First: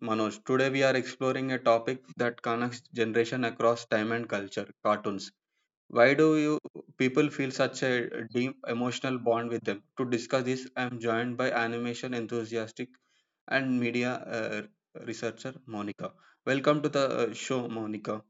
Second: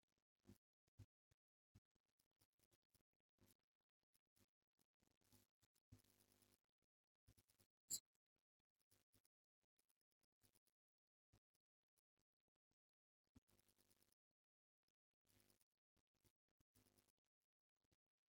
Manoj. Today, we are exploring a topic that connects generation across time and culture cartoons. Why do you people feel such a deep emotional bond with them? To discuss this, I'm joined by animation enthusiastic and media uh, researcher Monica. Welcome to the show, Monica.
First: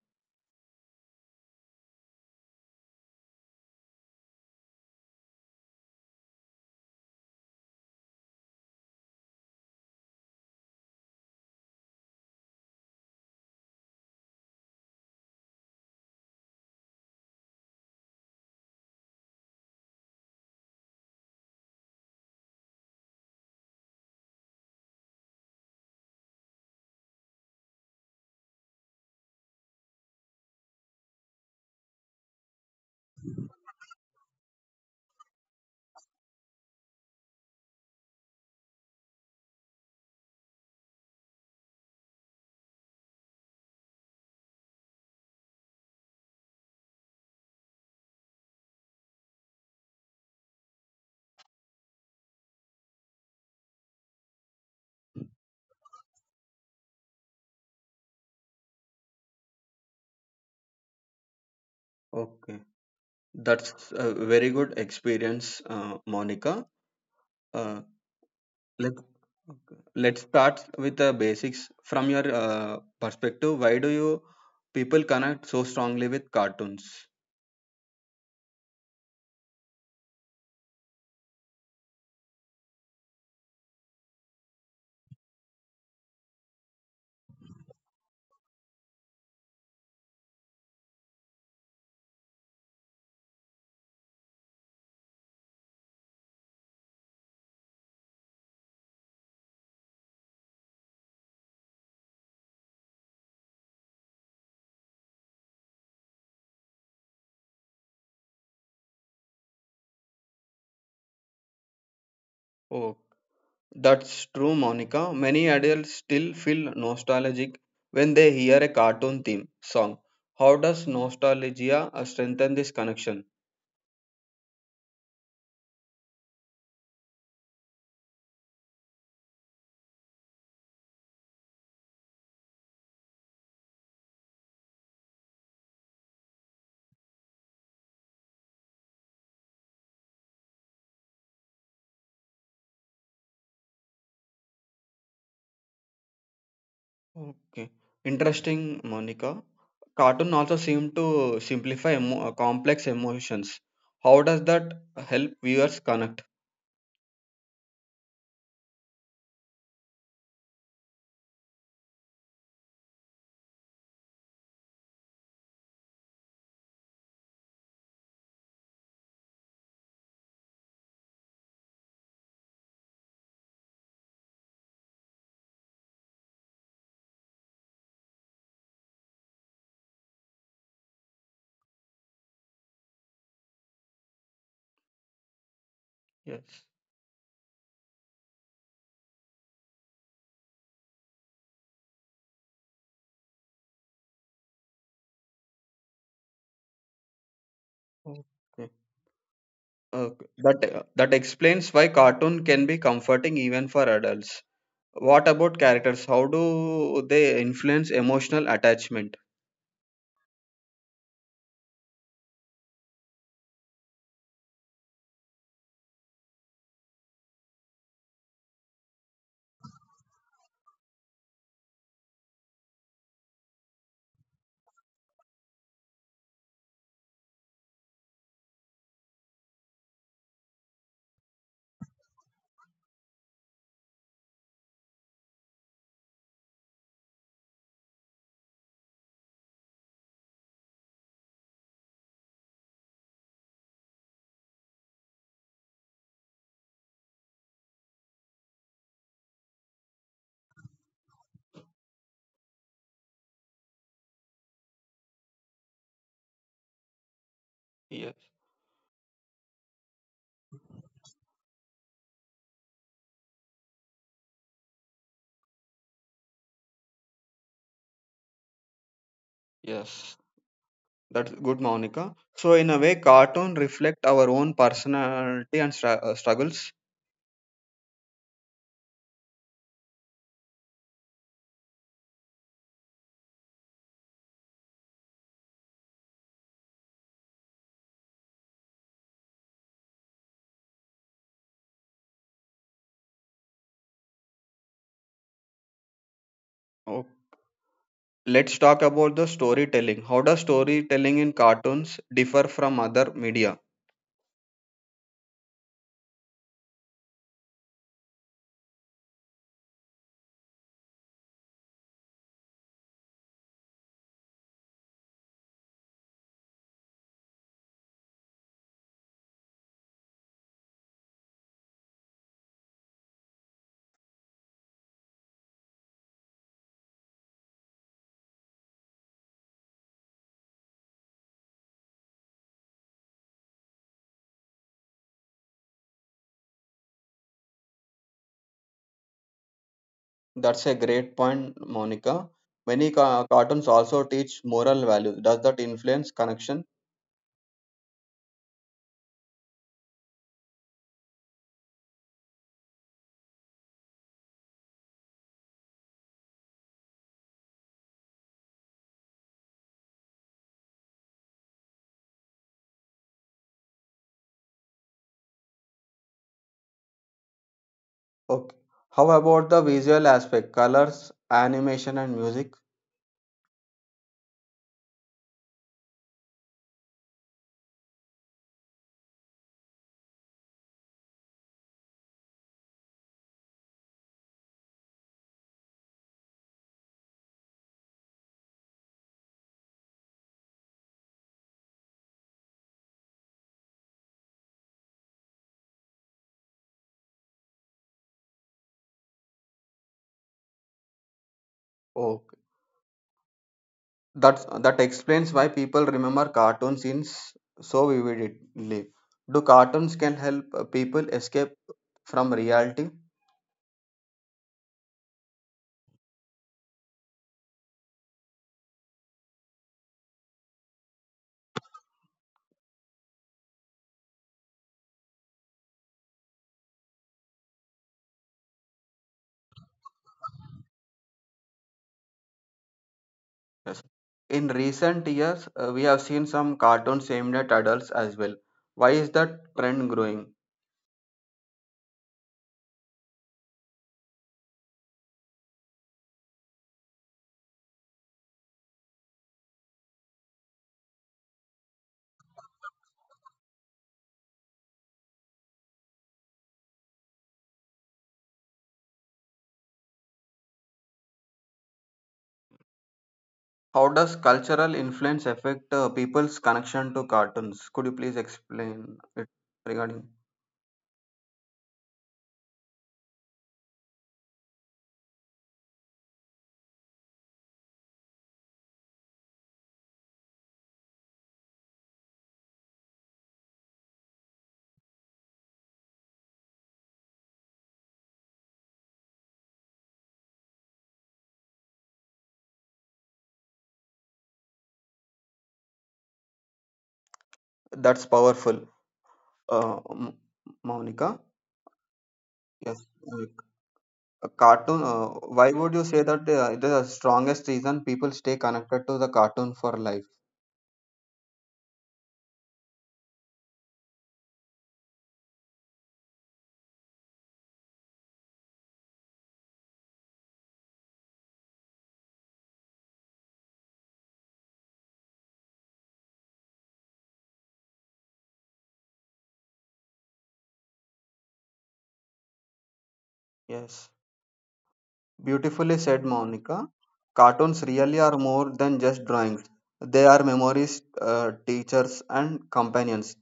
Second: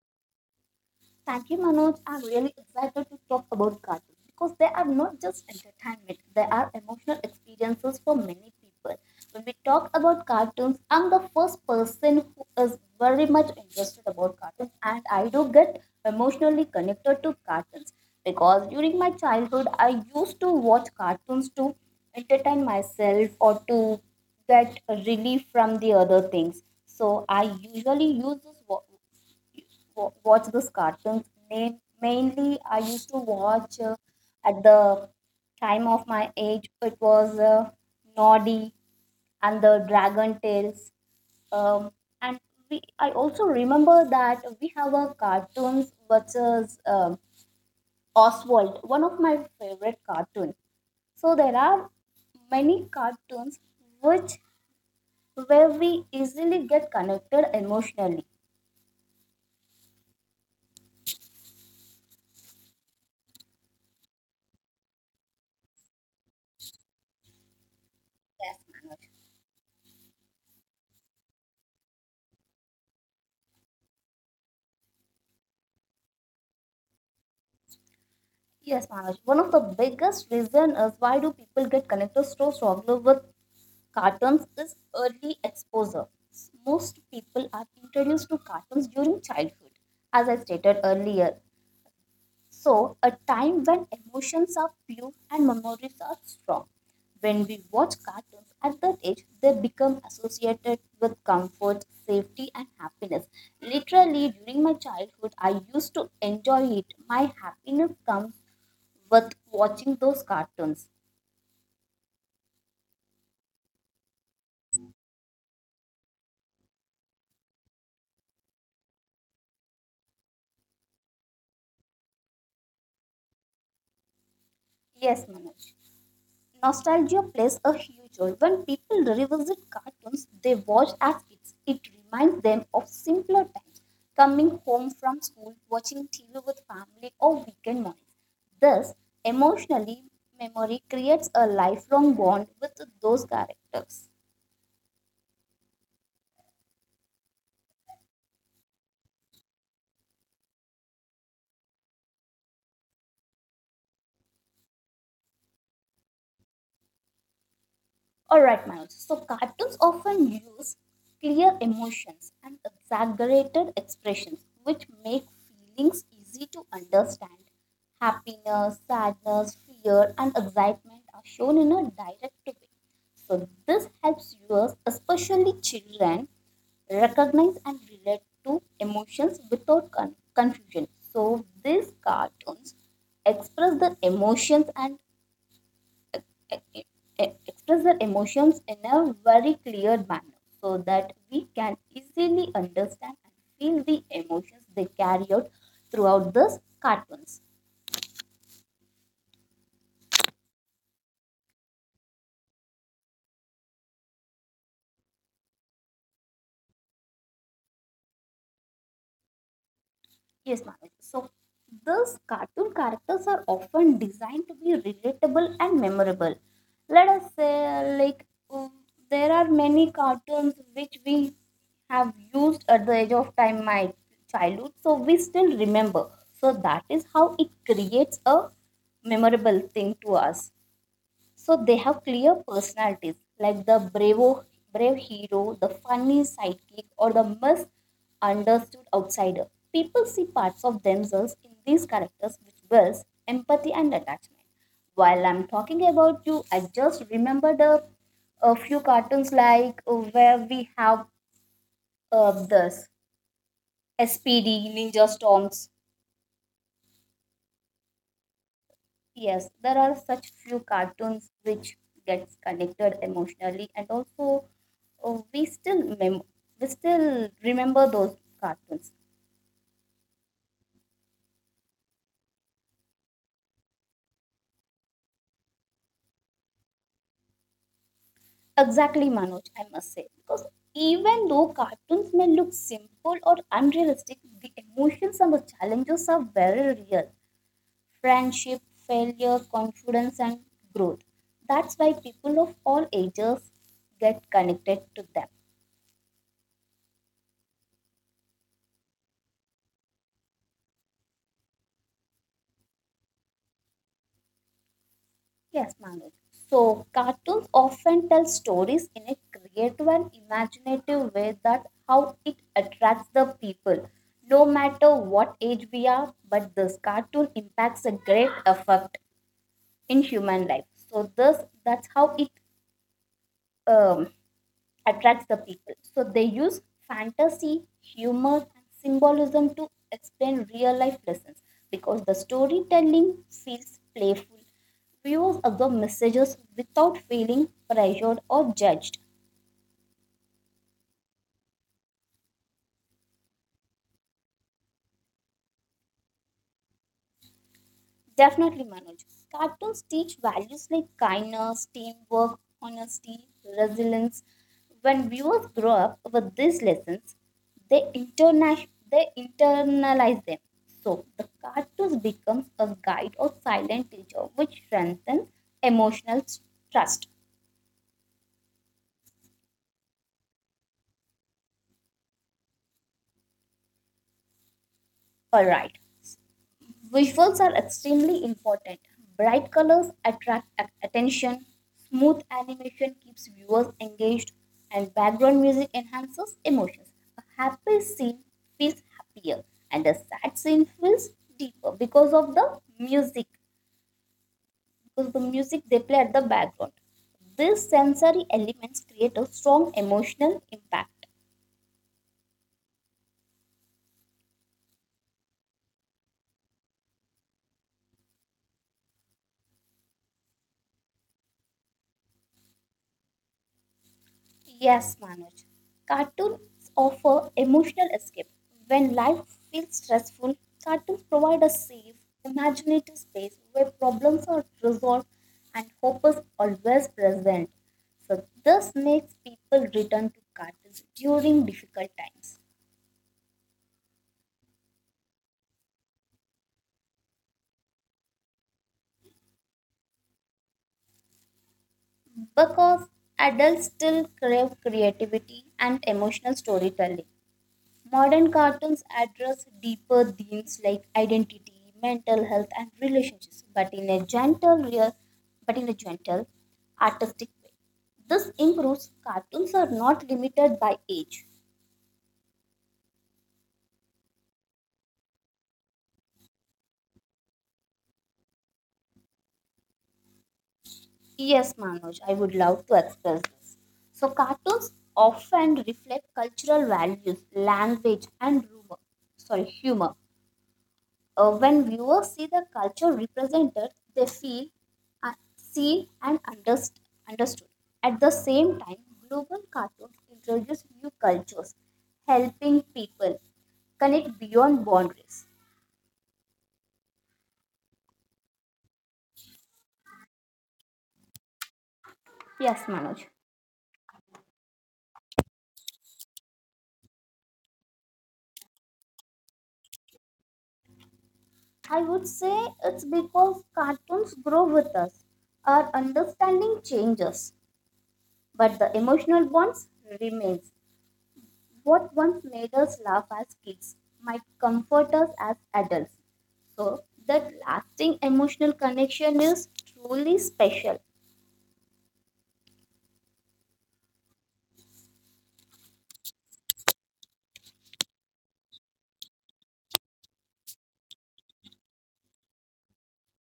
Thank you, Manoj. I'm really excited to talk about cartoons because they are not just entertainment, they are emotional experiences for many people. When we talk about cartoons, I'm the first person who is very much interested about cartoons and I do get emotionally connected to cartoons because during my childhood I used to watch cartoons to entertain myself or to get relief from the other things. So I usually use this watch those cartoons. Mainly, I used to watch at the time of my age. It was Noddy and the Dragon Tales. Um, and I also remember that we have a cartoons such as Oswald, one of my favorite cartoons. So there are many cartoons which where we easily get connected emotionally. Okay, that's a very good experience, Monica. Uh, Yes. Let, okay. Let's start with the basics. From your perspective, why do you people connect so strongly with cartoons? Yes, Manoj. One of the biggest reason is why do people get connected so strongly with cartoons is early exposure. Most people are introduced to cartoons during childhood, as I stated earlier. So, a time when emotions are pure and memories are strong. When we watch cartoons at that age, they become associated with comfort, safety, and happiness. Literally, during my childhood, I used to enjoy it. My happiness comes with watching those cartoons. Oh, that's true, Monica. Many adults still feel nostalgic when they hear a cartoon theme song. How does nostalgia strengthen this connection? Yes, Manoj. Nostalgia plays a huge role. When people revisit cartoons they watched as kids, it reminds them of simpler times, coming home from school, watching TV with family, or weekend mornings. Thus, emotionally, memory creates a lifelong bond with those characters. Okay, interesting, Monica. Cartoon also seem to simplify complex emotions. How does that help viewers connect? Alright, Manoj. So, cartoons often use clear emotions and exaggerated expressions, which make feelings easy to understand. Happiness, sadness, fear, and excitement are shown in a direct way. So, this helps viewers, especially children, recognize and relate to emotions without confusion. So, these cartoons express the emotions and e- Yes. Express their emotions in a very clear manner so that we can easily understand and feel the emotions they carry out throughout these cartoons. Okay. Uh, that that explains why cartoon can be comforting even for adults. What about characters? How do they influence emotional attachment? Yes, Manoj. So these cartoon characters are often designed to be relatable and memorable. Let us say, like, there are many cartoons which we have used at the age of time, my childhood, so we still remember. So that is how it creates a memorable thing to us. So they have clear personalities like the brave hero, the funny sidekick, or the misunderstood outsider. People see parts of themselves in these characters which builds empathy and attachment. While I'm talking about you, I just remembered a few cartoons like where we have this SPD Ninja Storms. Yes, Yes, there are such few cartoons which gets connected emotionally, and also we still we still remember those cartoons. yes, that's good, Monica. So in a way, cartoon reflect our own personality and struggles. Exactly, Manoj, I must say, because even though cartoons may look simple or unrealistic, the emotions and the challenges are very real. Friendship, failure, confidence, and growth. That's why people of all ages get connected to them. Oh. Let's talk about the storytelling. How does storytelling in cartoons differ from other media? Yes, Manoj. So, cartoons often tell stories in a creative and imaginative way that how it attracts the people. No matter what age we are, but this cartoon impacts a great effect in human life. So, this that's how it um, attracts the people. So they use fantasy, humor, and symbolism to explain real life lessons because the storytelling feels playful. Viewers absorb messages without feeling pressured or judged. That's a great point, Monica. Many cartoons also teach moral values. Does that influence connection? Definitely, Manoj. Cartoons teach values like kindness, teamwork, honesty, resilience. When viewers grow up with these lessons, they internalize them. So, the cartoons becomes a guide or silent teacher which strengthens emotional trust. Okay. How about the visual aspect, colors, animation, and music? All right. Visuals are extremely important. Bright colors attract attention, smooth animation keeps viewers engaged, and background music enhances emotions. A happy scene feels happier, and a sad scene feels deeper because of the music, because the music they play at the background. These sensory elements create a strong emotional impact. Okay. That's that explains why people remember cartoons in so vividly. Do cartoons can help people escape from reality? Yes, Manoj. Cartoons offer emotional escape. When life feels stressful, cartoons provide a safe, imaginative space where problems are resolved and hope is always present. So, this makes people return to cartoons during difficult times Yes. In recent years, we have seen some cartoons aimed at adults as well. Why is that trend growing? because adults still crave creativity and emotional storytelling. Modern cartoons address deeper themes like identity, mental health, and relationships, but in a gentle, artistic way. This improves cartoons are not limited by age. How does cultural influence affect people's connection to cartoons? Could you please explain it regarding? Yes, Manoj, I would love to express this. So, cartoons often reflect cultural values, language, and rumor, sorry, humor. When viewers see the culture represented, they feel seen and understood. At the same time, global cartoons introduce new cultures, helping people connect beyond boundaries. That's powerful. Uh, M- Monica, Yes, yes, Manoj. A cartoon. Why would you say that the strongest reason people stay connected to the cartoon for life? I would say it's because cartoons grow with us. Our understanding changes, but the emotional bonds remains. What once made us laugh as kids might comfort us as adults. So that lasting emotional connection is truly special. Yes, beautifully said, Monica. Cartoons really are more than just drawings. They are memories, teachers, and companions.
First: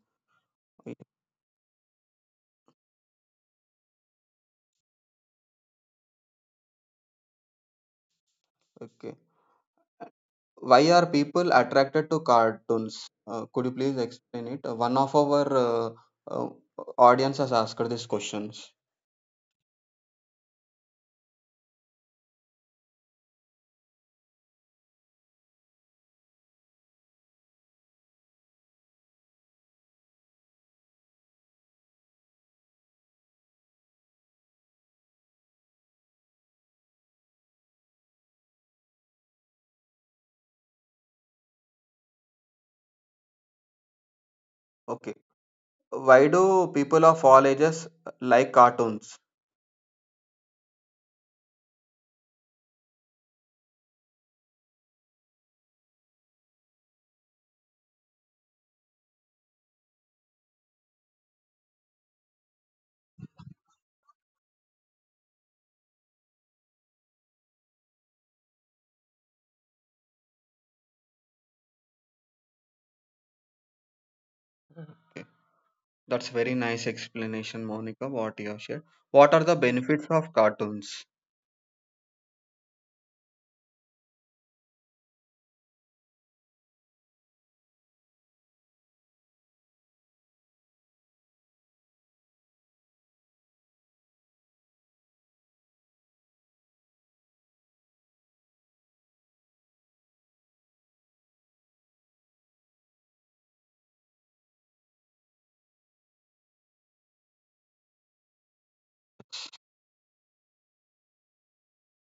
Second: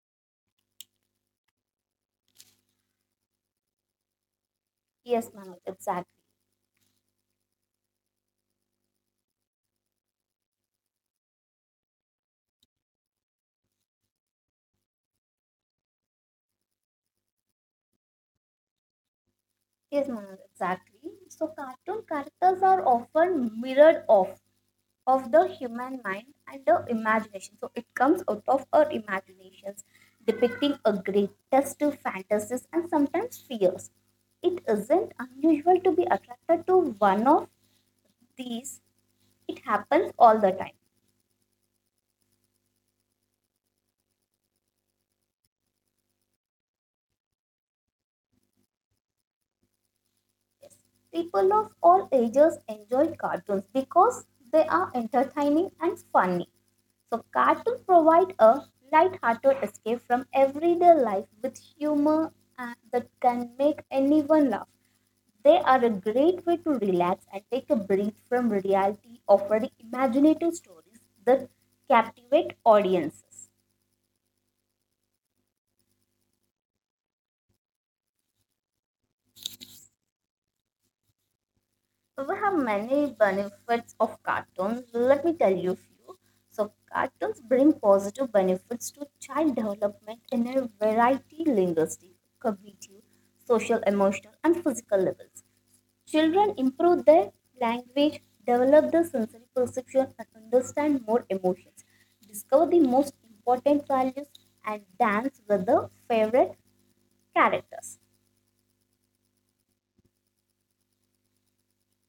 Yes, Manoj, exactly. Okay. Why are people attracted to cartoons? Could you please explain it? One of our uh, audience has asked this questions. Yes, Manoj, exactly. So cartoon characters are often mirrored off of the human mind and the imagination. So it comes out of our imaginations, depicting a greatest fantasies and sometimes fears. It isn't unusual to be attracted to one of these. It happens all the time. Okay. Why do people of all ages like cartoons? Yes. People of all ages enjoy cartoons because they are entertaining and funny. So, cartoons provide a light-hearted escape from everyday life with humor and that can make anyone laugh. They are a great way to relax and take a breath from reality, offering imaginative stories that captivate audiences. That's very nice explanation, Monica. What you have shared. What are the benefits of cartoons? We have many benefits of cartoons. Let me tell you a few. So, cartoons bring positive benefits to child development in a variety linguistic, cognitive, social, emotional, and physical levels. Children improve their language, develop their sensory perception, and understand more emotions, discover the most important values, and dance with their favorite characters.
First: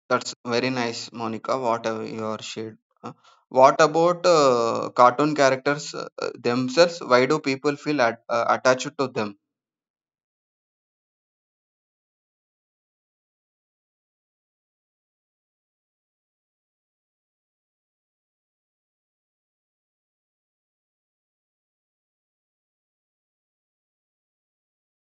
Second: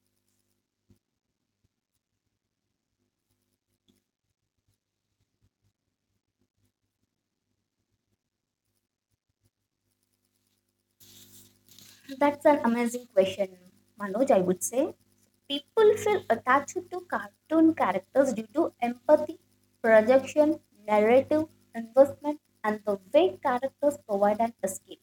That's very nice, Monica. What are your shade? Uh, What about cartoon characters themselves? Why do people feel attached to them? That's an amazing question, Manoj, I would say. People feel attached to cartoon characters due to empathy, projection, narrative, investment, and the way characters provide an escape.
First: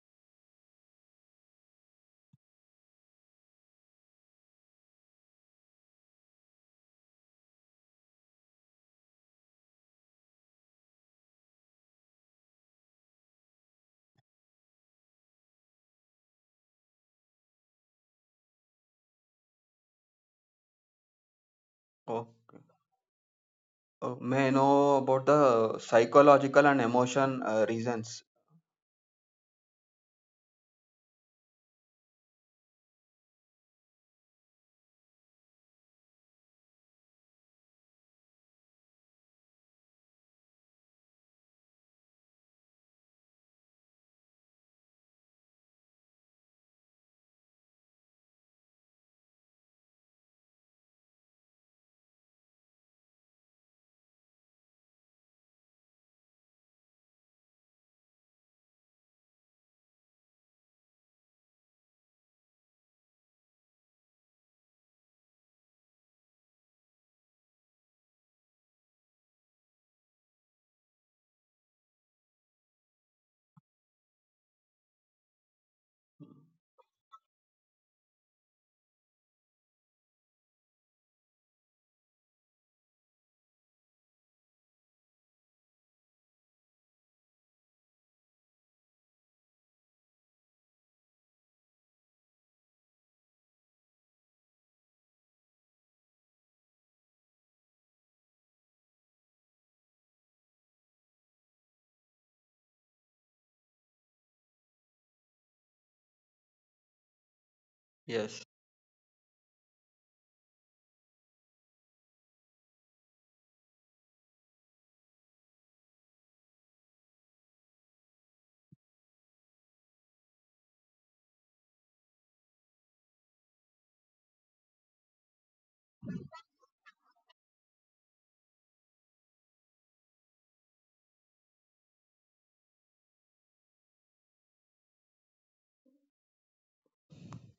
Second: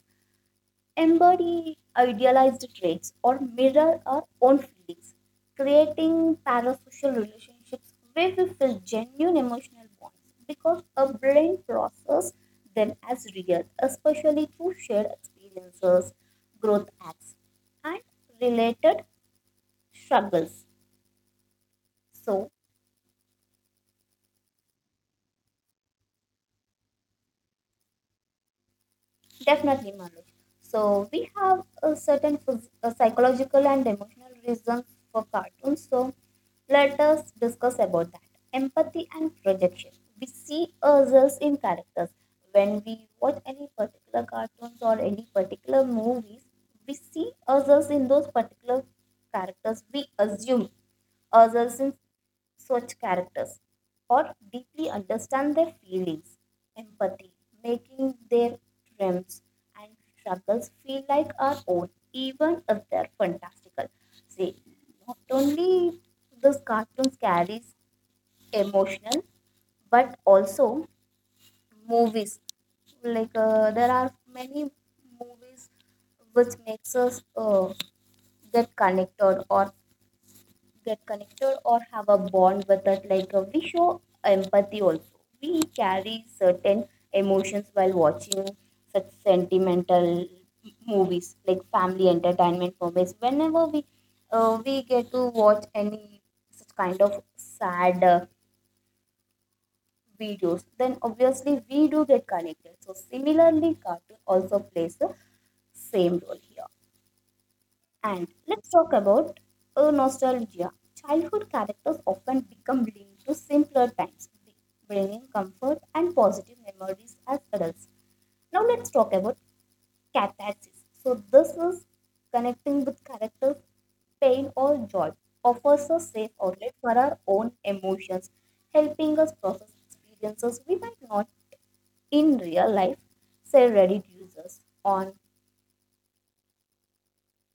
Embody idealized traits or mirror our own feelings, creating parasocial relationships where we feel genuine emotional bonds because our brain processes them as real, especially through shared experiences, growth acts, and related struggles. Oh, So, may I know about the psychological and emotion reasons? definitely, Manu. So we have a certain psychological and emotional reasons for cartoons. So let us discuss about that. Empathy and projection. We see ourselves in characters. When we watch any particular cartoons or any particular movies, we see ourselves in those particular characters. We assume ourselves in such characters or deeply understand their feelings, empathy, making their dreams and struggles feel like our own, even if they're fantastical. See, not only this cartoons carries emotional, but also movies. Like there are many movies which makes us get connected or get connected or have a bond with it like we show empathy also we carry certain emotions while watching such sentimental movies like family entertainment movies whenever we get to watch any such kind of sad videos, then obviously we do get connected. So similarly cartoon also plays the same role here, and Yes, let's talk about a nostalgia. Childhood characters often become linked to simpler times, bringing comfort and positive memories as adults. Now let's talk about catharsis. So this is connecting with characters, pain or joy, offers a safe outlet for our own emotions, helping us process experiences we might not in real life, say Reddit users on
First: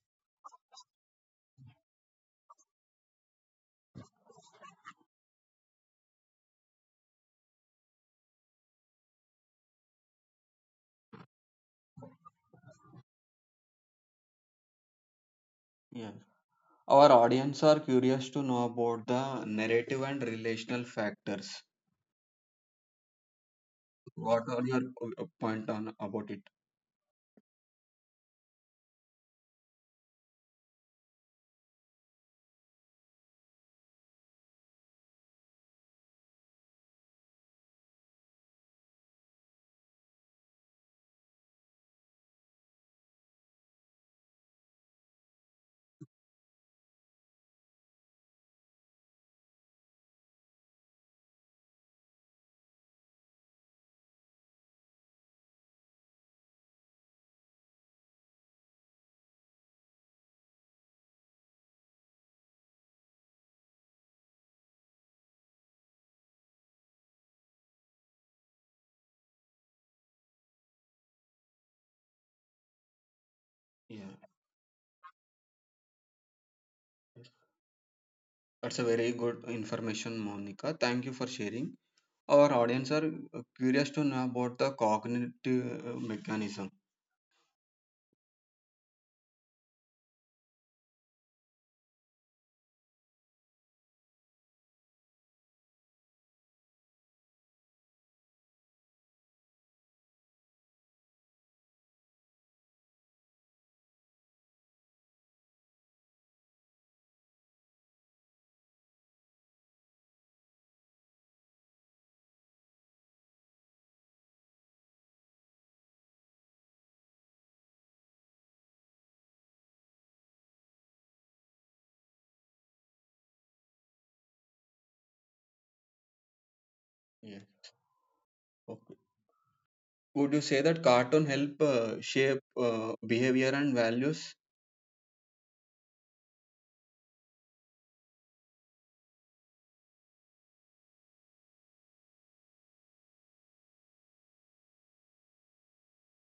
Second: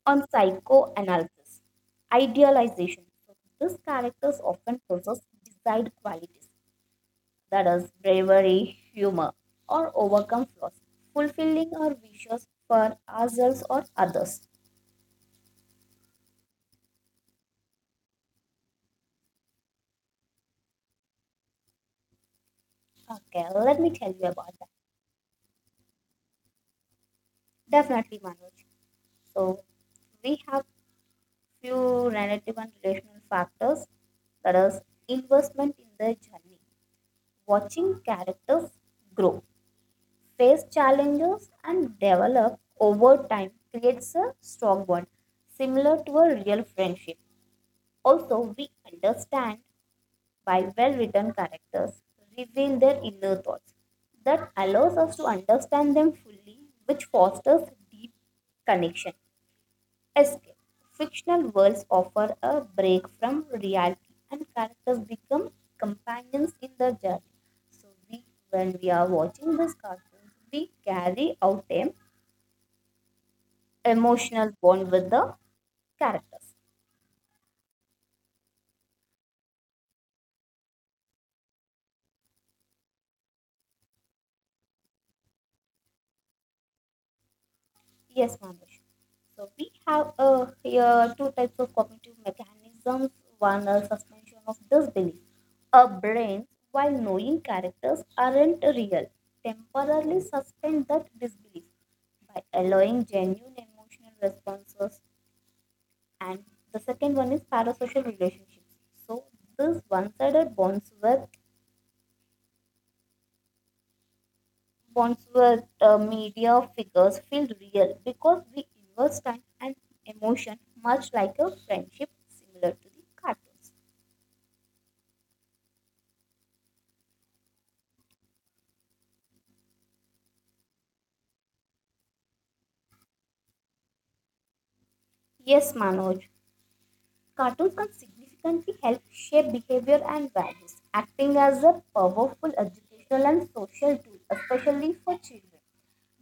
psychoanalysis, idealization. So these characters often possess desired qualities, that is, bravery, humor, or overcome flaws, fulfilling our wishes for ourselves or others. yes. Our audience are curious to know about the narrative and relational factors. Okay, let me tell you What about are that. your point on about it? Definitely, Manoj. So we have few narrative and relational factors, that is, investment in their journey, watching characters grow face challenges and develop over time creates a strong bond similar to a real friendship. Also, we understand why well written characters reveal their inner thoughts. That allows us to understand them fully, which fosters deep connection escape. Fictional worlds offer a break from reality, and characters become companions in the journey. So, we, when we are watching these cartoons, we carry out an Yeah, emotional bond with the characters. that's a very good information, Monica. Thank you for sharing. Our audience are curious to know about the cognitive mechanism. Yes, Manush. So we have here two types of cognitive mechanisms. One, a suspension of disbelief. Our brains, while knowing characters aren't real, temporarily suspend that disbelief by allowing genuine emotional responses. And the second one is parasocial relationships. So these one-sided bonds media figures feel real because we invest time and emotion much like a friendship similar to the cartoons. Yeah. Okay. Would you say that cartoon help shape behavior and values? Yes, Manoj. Cartoons can significantly help shape behavior and values, acting as a powerful educational and social tool, especially for children.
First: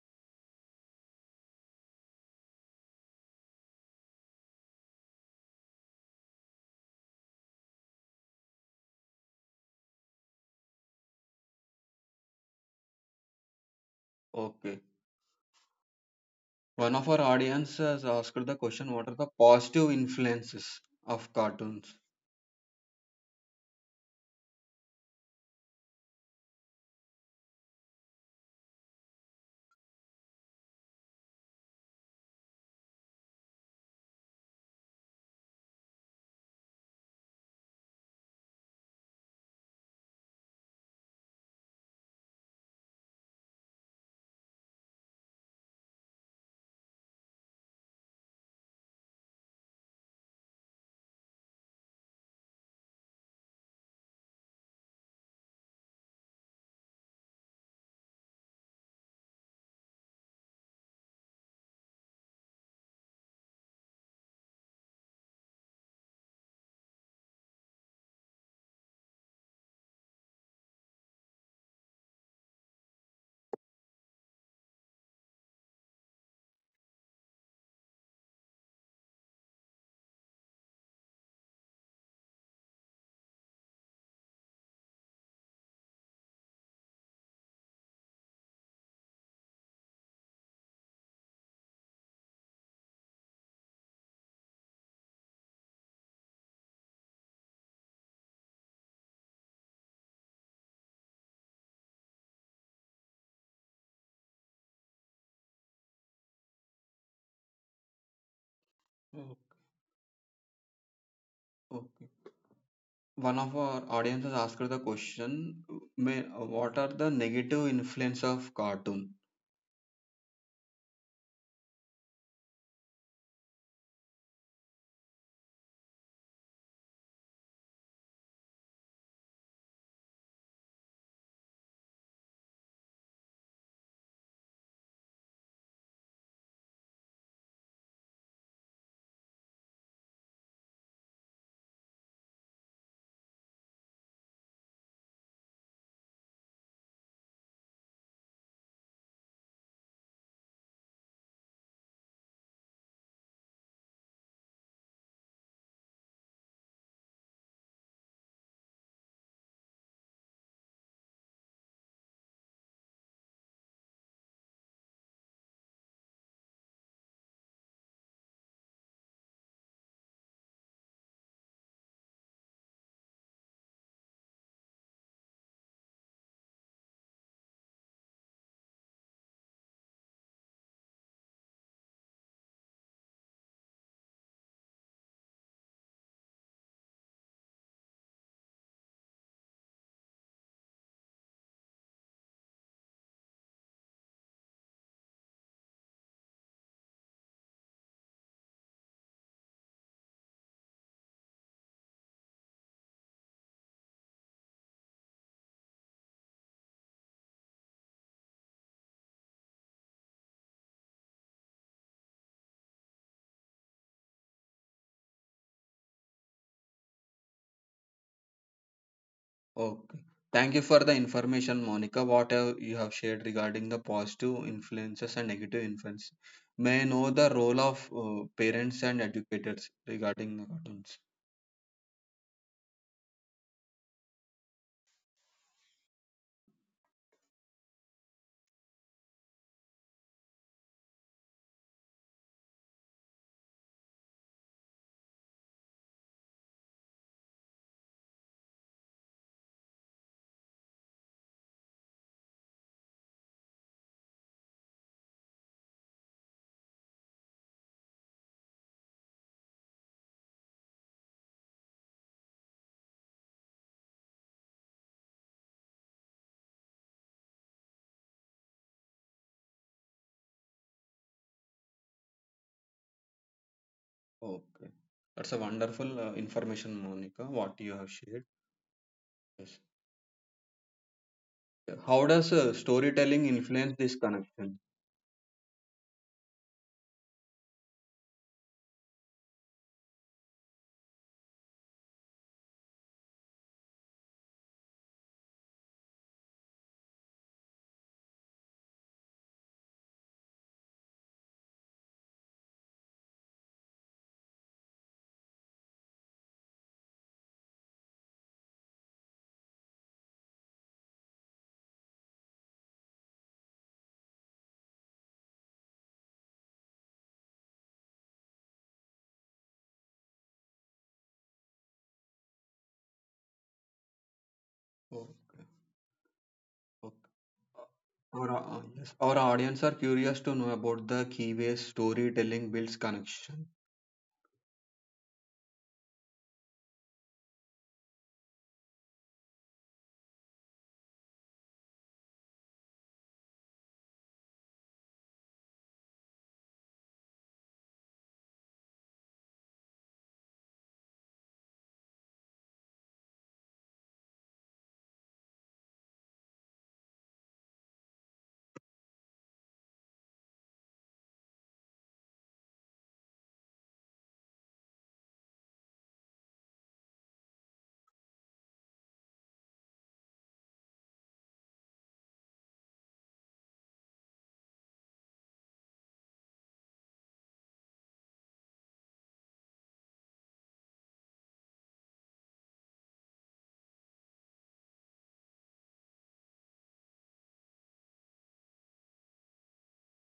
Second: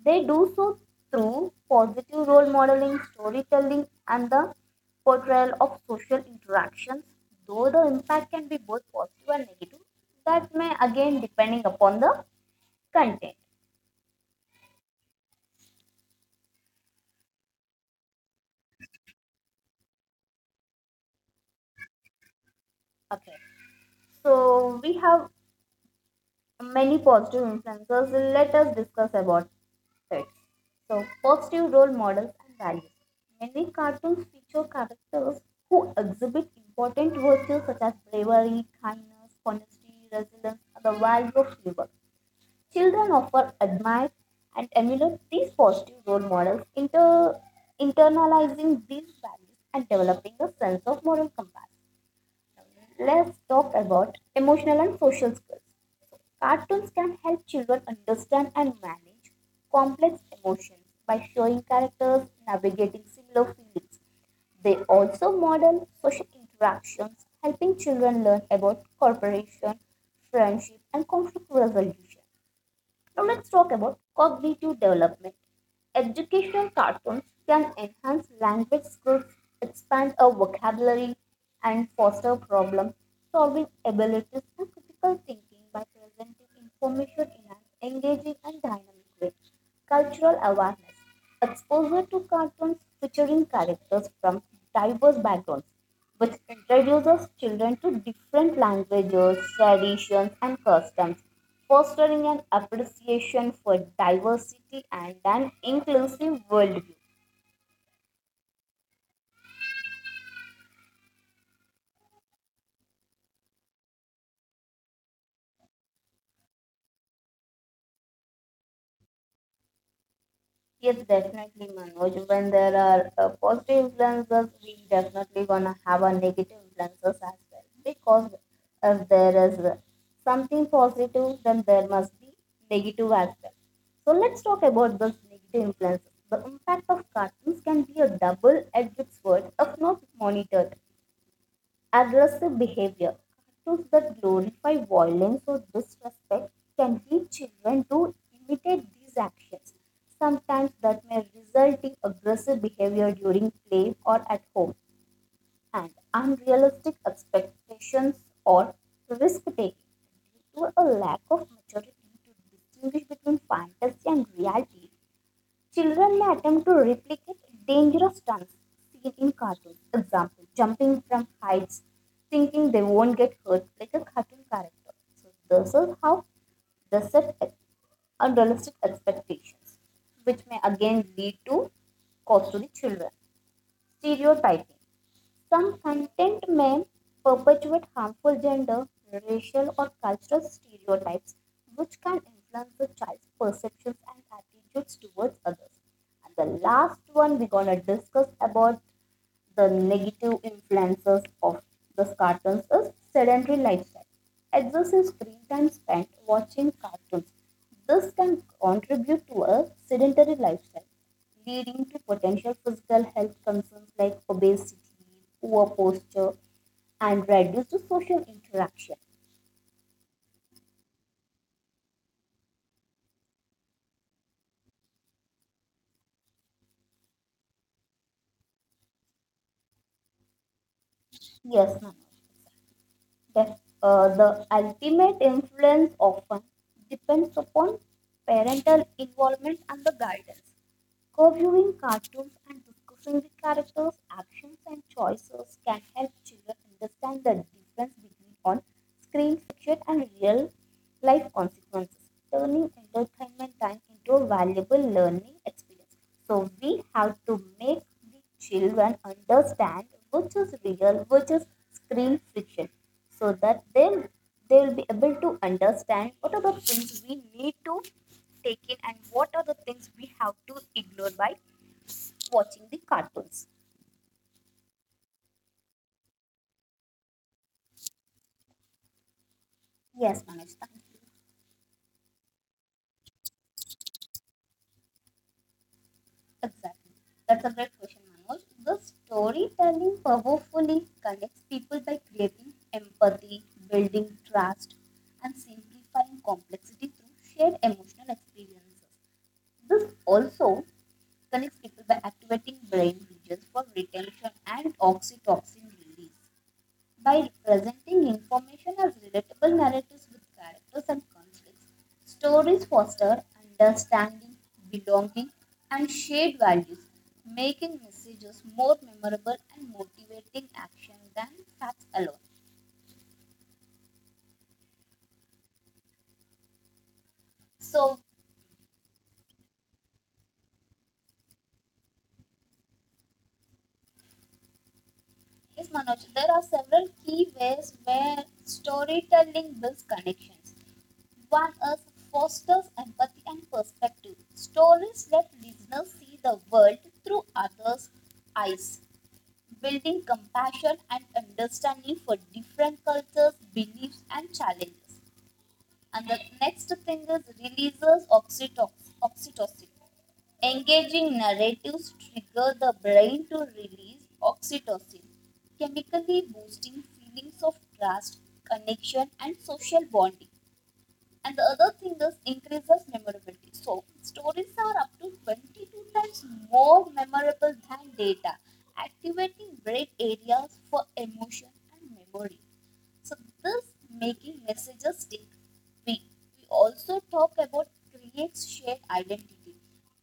They do so through positive role modeling, storytelling, and the portrayal of social interactions, though the impact can be both positive and negative. That may again depending upon the content. Okay. One of our audience has asked the question: what are the positive influences of cartoons? Okay, so we have many positive influences. Let us discuss about it. So, positive role models and values. Many cartoons feature characters who exhibit important virtues such as bravery, kindness, honesty, resilience, and the value of labor. Children often admire and emulate these positive role models, internalizing these values and developing a sense of moral compassion. Let's talk about emotional and social skills. Cartoons can help children understand and manage complex emotions by showing characters navigating similar feelings. They also model social interactions, helping children learn about cooperation, friendship, and conflict resolution. Now let's talk about cognitive development. Educational cartoons can enhance language skills, expand our vocabulary, and foster problem solving abilities and critical thinking by presenting information in an engaging and dynamic way. Cultural awareness. Exposure to cartoons featuring characters from diverse backgrounds which introduces children to different languages, traditions, and customs, fostering an appreciation for diversity and an inclusive worldview. Okay. Okay. One of our audiences asked the question: "May- what are the negative influence of cartoon?" Yes, definitely, Manoj. When there are positive influences, we definitely gonna have a negative influences as well. Because if there is something positive, then there must be negative as well. So let's talk about those negative influences. The impact of cartoons can be a double-edged sword if not monitored. Aggressive behavior, cartoons that glorify violence or disrespect can lead children to imitate these actions. Sometimes that may result in aggressive behavior during play or at home, and unrealistic expectations or risk taking due to a lack of maturity to distinguish between fantasy and reality, children may attempt to replicate dangerous stunts seen in cartoons. Example, jumping from heights, thinking they won't get hurt like a cartoon character. So this is how they unrealistic expectations, which may again lead to cost to the children. Stereotyping. Some content may perpetuate harmful gender, racial, or cultural stereotypes, which can influence the child's perceptions and attitudes towards others. And the last one we're gonna discuss about the negative influences of these cartoons is sedentary lifestyle. Excessive screen time spent watching cartoons. This can contribute to a sedentary lifestyle, leading to potential physical health concerns like obesity, poor posture, and reduced social interaction. Okay, thank you for the information, Monica. What have you have shared regarding the positive influences and negative influence, may I know the role of parents and educators regarding the cartoons? Yes, ma'am. The ultimate influence often depends upon parental involvement and the guidance. Co viewing cartoons and discussing the characters' actions and choices can help children understand the difference between on screen fiction and real life consequences, turning entertainment time into a valuable learning experience. So, we have to make the children understand which is real, which is screen fiction, so that then they will be able to understand what are the things we need to take in and what are the things we have to ignore by watching the cartoons. Okay, that's a wonderful information, Monica, what you have shared. Yes. Yes, Manoj, thank you. How does storytelling influence this connection? Exactly. That's a great question, Manoj. The storytelling powerfully connects people by creating empathy, building trust, and simplifying complexity through shared emotional experiences. This also connects people by activating brain regions for retention and oxytocin release. By presenting information as relatable narratives with characters and conflicts. Stories foster understanding, belonging, and shared values, making messages more memorable and motivating action than facts alone. Okay. Okay. So, Yes, our audience are curious to know about the key ways storytelling builds connection. yes, Manoj, there are several key ways where storytelling builds connections. One is fosters empathy and perspective. Stories let listeners see the world through others' eyes building compassion and understanding for different cultures, beliefs, and challenges. And the next thing is releases oxytocin. Engaging narratives trigger the brain to release oxytocin, chemically boosting feelings of trust, connection, and social bonding. And the other thing is increases memorability. So stories are up to 22 times more memorable than data, activating brain areas for emotion and memory. So this making messages stick. We, we also talk about creates shared identity,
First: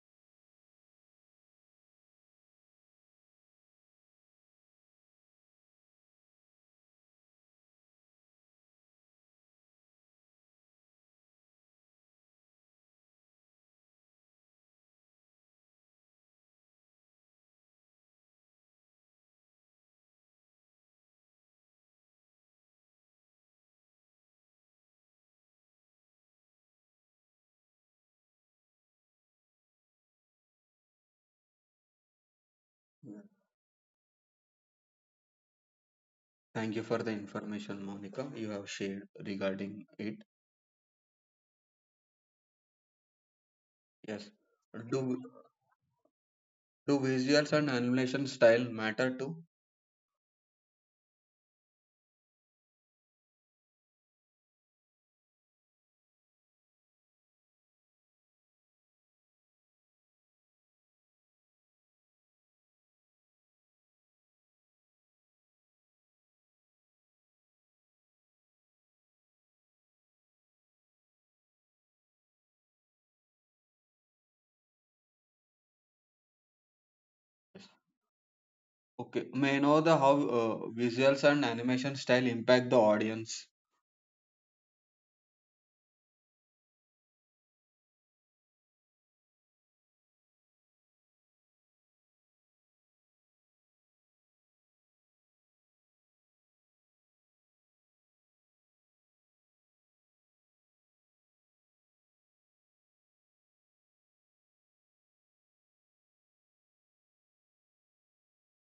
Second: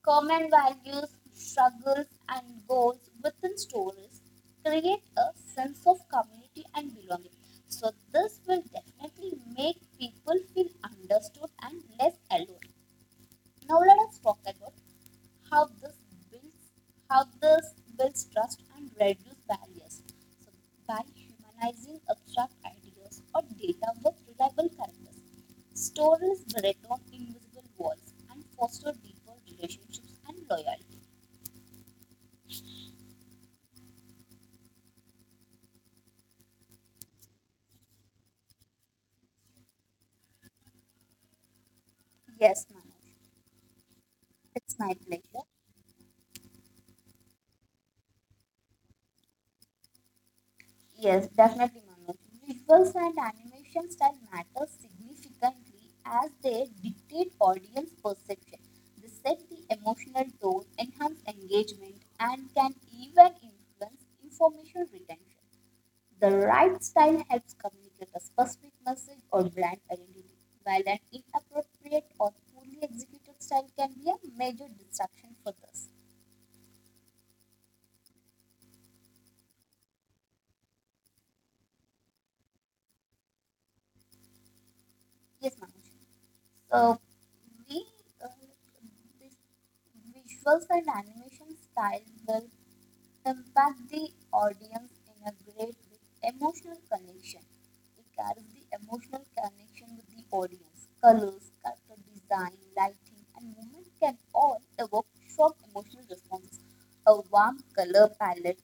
common values, struggles, and goals within stories create a sense of community and belonging. So this will definitely make people feel understood and less alone. Now let us talk about how this builds how this builds trust and reduce barriers. So by humanizing abstract ideas or data with reliable characters, stories break down invisible walls and foster deeper relationships and loyalty. Yeah. Thank you for the information, Monica, you have shared regarding it. Yes, Manoj, Yes. it's my Do pleasure. do visuals and animation style matter too? Yes, definitely, Manu. Visuals and animation style matter significantly as they dictate audience perception. They set the emotional tone, enhance engagement, and can even influence information retention. The right style helps communicate a specific message or brand identity, while an inappropriate or poorly executed style can be a major distraction for this. Okay. May I know the how uh, visuals and animation style impact the audience? Yes, Manoj. Uh, we uh, vis- Visuals and animation style will impact the audience in a great way. Emotional connection. It carries the emotional connection with the audience. Colors, character design, lighting, and movement can all evoke strong emotional responses. A warm color palette,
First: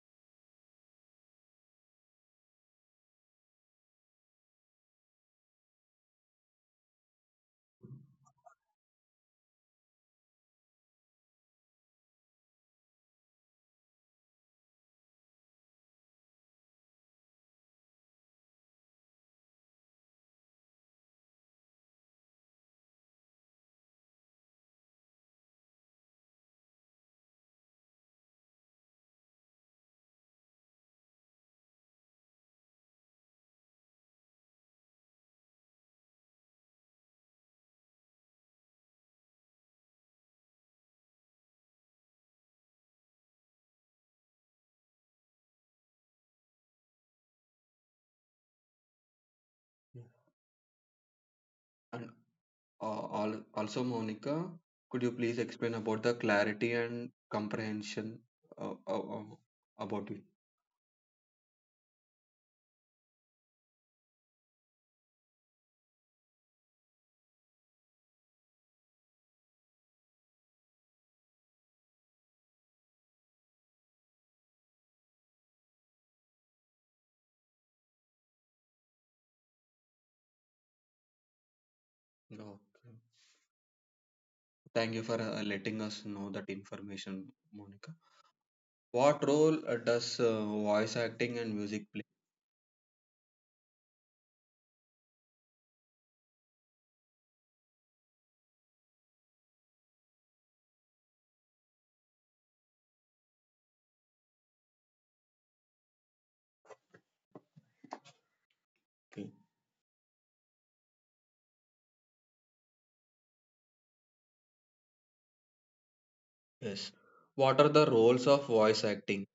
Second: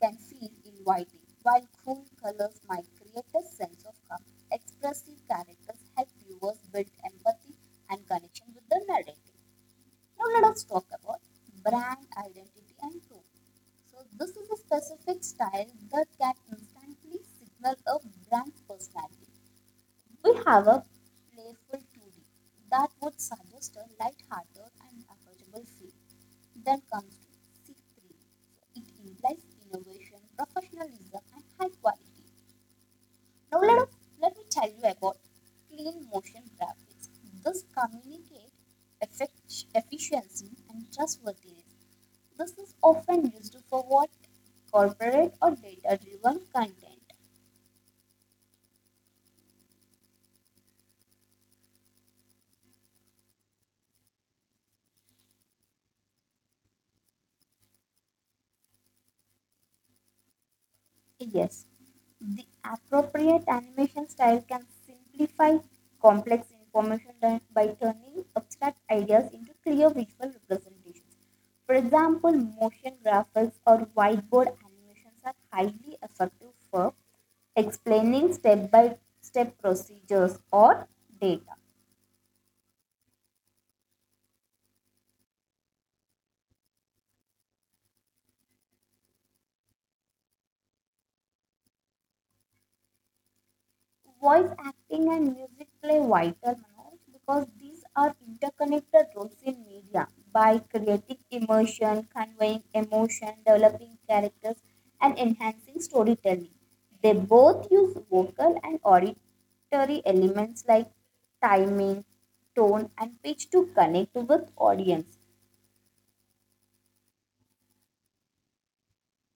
can feel inviting, while cool colors might create a sense of calm. Expressive characters help viewers build empathy and connection with the narrative. Now let us talk about brand identity and tone. So this is a specific style that can instantly signal a brand's personality. We have a playful 2D that would suggest a light-hearted and approachable feel. Then comes C3. It implies innovation, professionalism, and high quality. Now let me tell you about clean motion graphics. This communicate efficiency and trustworthiness. This is often used for what corporate or data driven content. Yeah. And also, Monica, could you please explain about the clarity and comprehension uh, uh, uh, about it? Yes, the appropriate animation style can simplify complex information by turning abstract ideas into clear visual representations. For example, motion graphics or whiteboard animations are highly effective for explaining step by step procedures or data. Okay. Thank you for letting us know that information, Monica. What role does voice acting and music play? Voice acting and music play vital roles because these are interconnected roles in media by creating immersion, conveying emotion, developing characters, and enhancing storytelling. They both use vocal and Okay. auditory elements like timing, tone, and pitch to connect with audience. Yes. What are the roles of voice acting?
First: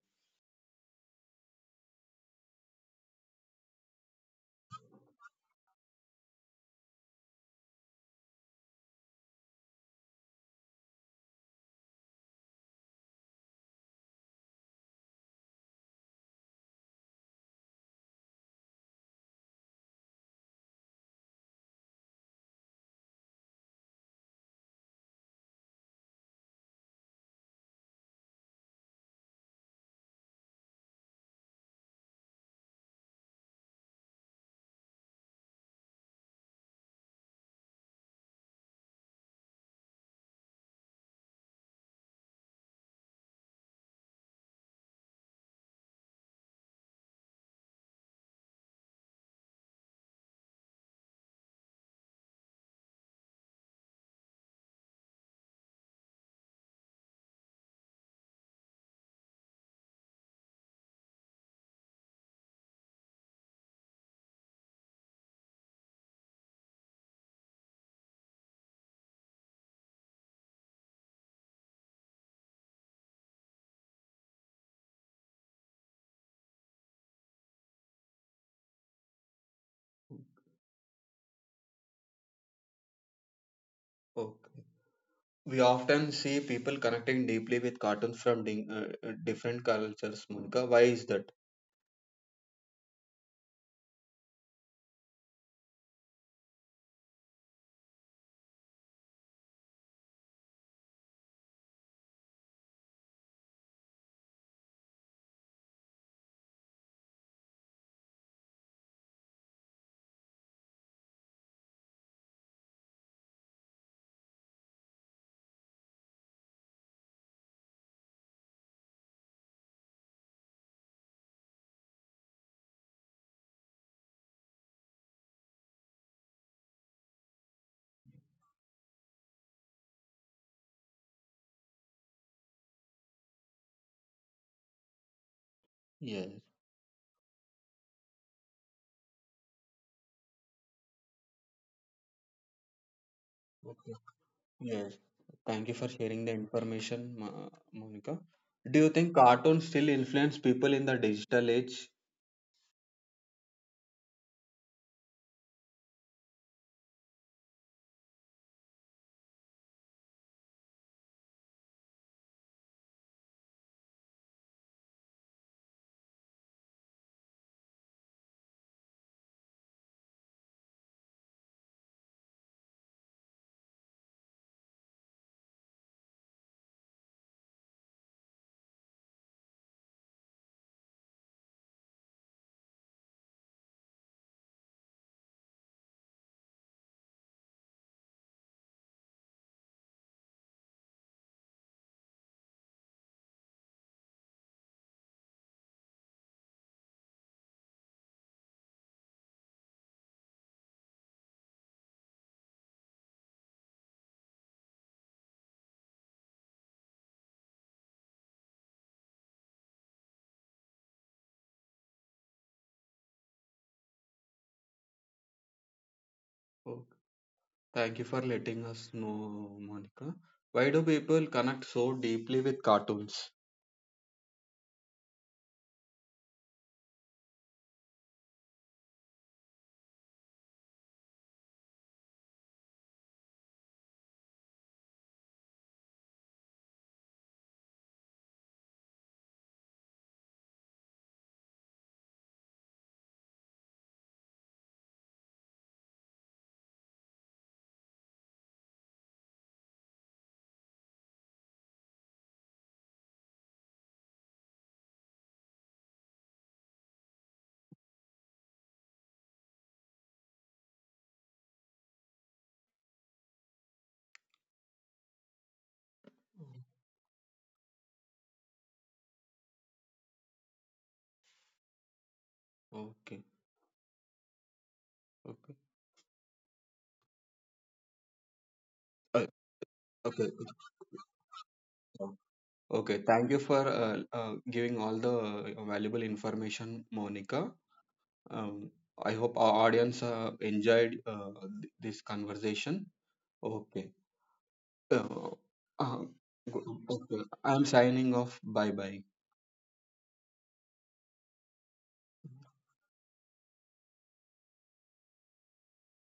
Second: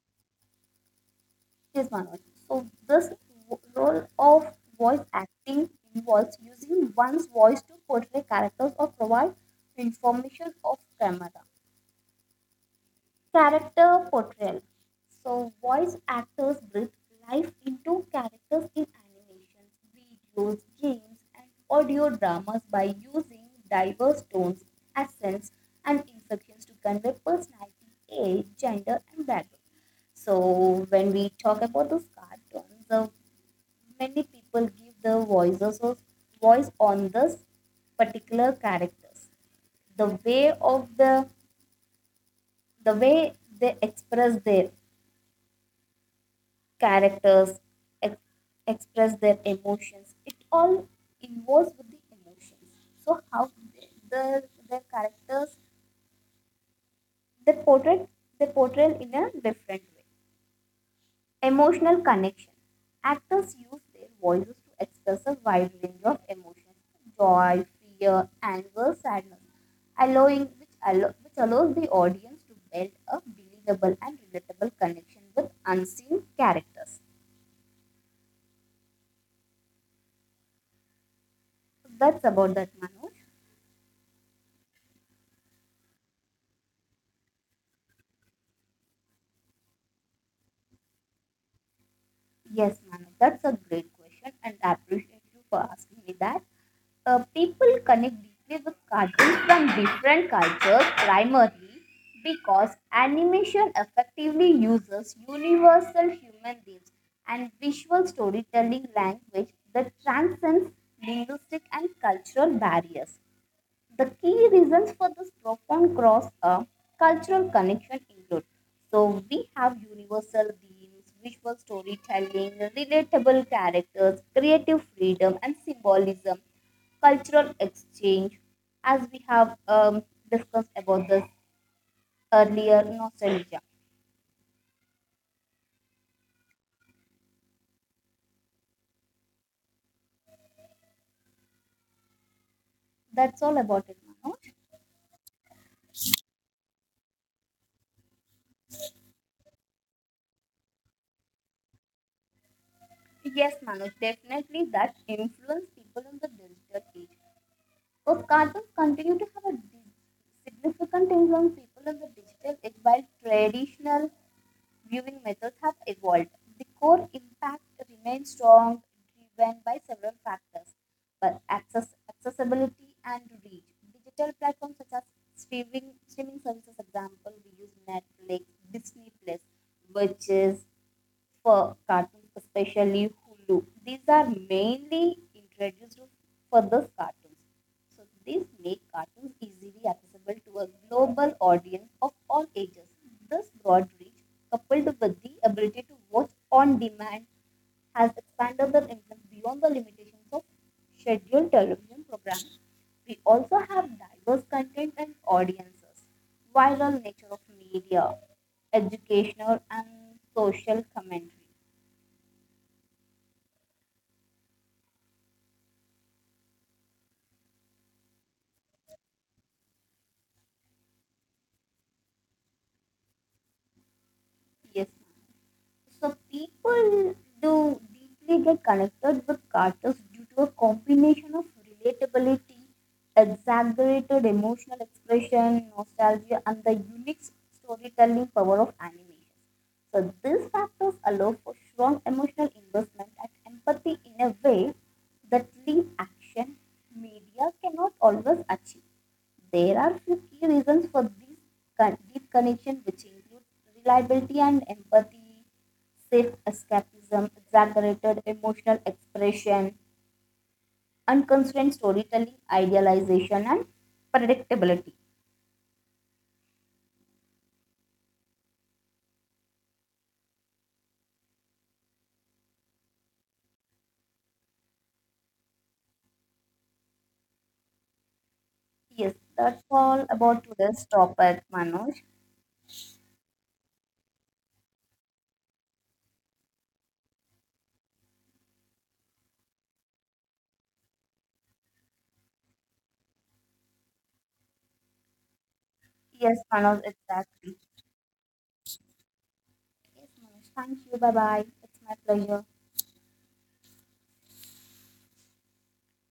Yes, Manoj. So this role of voice acting involves using one's voice to portray characters or provide information of camera. Character portrayal. So voice actors breathe life into characters in animations, videos, games, and audio dramas by using diverse tones, accents, and inflections to convey personality, age, gender, and background. So when we talk about those cartoons, the many people give their voices or voice on this particular characters the way of the the way they express their characters ex- express their emotions, it all involves with the emotions. So how they, the their characters they portray they portray in a different way. Emotional connection. Actors use their voices to express a wide range of emotions, joy, fear, anger, sadness, which allows the audience to build a believable and relatable connection with unseen characters. So that's about that, Manoj. Okay. We often see people connecting deeply with cartoons from different cultures, Monica. Why is that? Yes, Manu, that's a great question, and I appreciate you for asking me that. People connect deeply with cartoons from different cultures primarily because animation effectively uses universal human themes and visual storytelling language that transcends linguistic and cultural barriers. The key reasons for this profound cross cultural connection include so we have universal themes, visual storytelling, relatable characters, creative freedom, and symbolism, cultural exchange, as we have discussed about this earlier, nostalgia. Yes. That's all about Okay. it, Manoj. Yes. Thank you for sharing the information, Monica. Do you think cartoons still influence people in the digital age? Yes, Manoj, definitely that influenced people in the digital age. Of cartoons continue to have a significant influence people in the digital age while traditional viewing methods have evolved. The core impact remains strong, driven by several factors, but access, accessibility and reach. Digital platforms such as streaming services, example, we use Netflix, Disney Plus, which is for cartoons, especially Hulu. These are mainly introduced for these cartoons. So these make cartoons easily accessible to a global audience of all ages. This broad reach, coupled with the ability to watch on demand, has expanded their influence beyond the limitations of scheduled television programs. We also have diverse content and audiences, viral nature of media, educational and social commentary. Okay. Thank you for letting us know, Monica. Why do people connect so deeply with cartoons? Yes, ma'am. So people do deeply get connected with cartoons due to a combination of relatability, exaggerated emotional expression, nostalgia, and the unique storytelling power of animation. So these factors allow for strong emotional investment and empathy in a way that live action media cannot always achieve. There are few key reasons for this deep connection, which include reliability and empathy, safe escapism, exaggerated emotional expression, unconstrained storytelling, idealization, and predictability. Okay, okay, Yes, uh, that's all okay, about today's topic, Manoj. okay. Thank you for giving all the valuable information, Monica. Um, I hope our audience enjoyed this conversation. Okay. Uh, uh, Yes, Manoj, okay. exactly. I'm signing off. Bye bye. Yes, Manoj, thank you. Bye bye. It's my pleasure.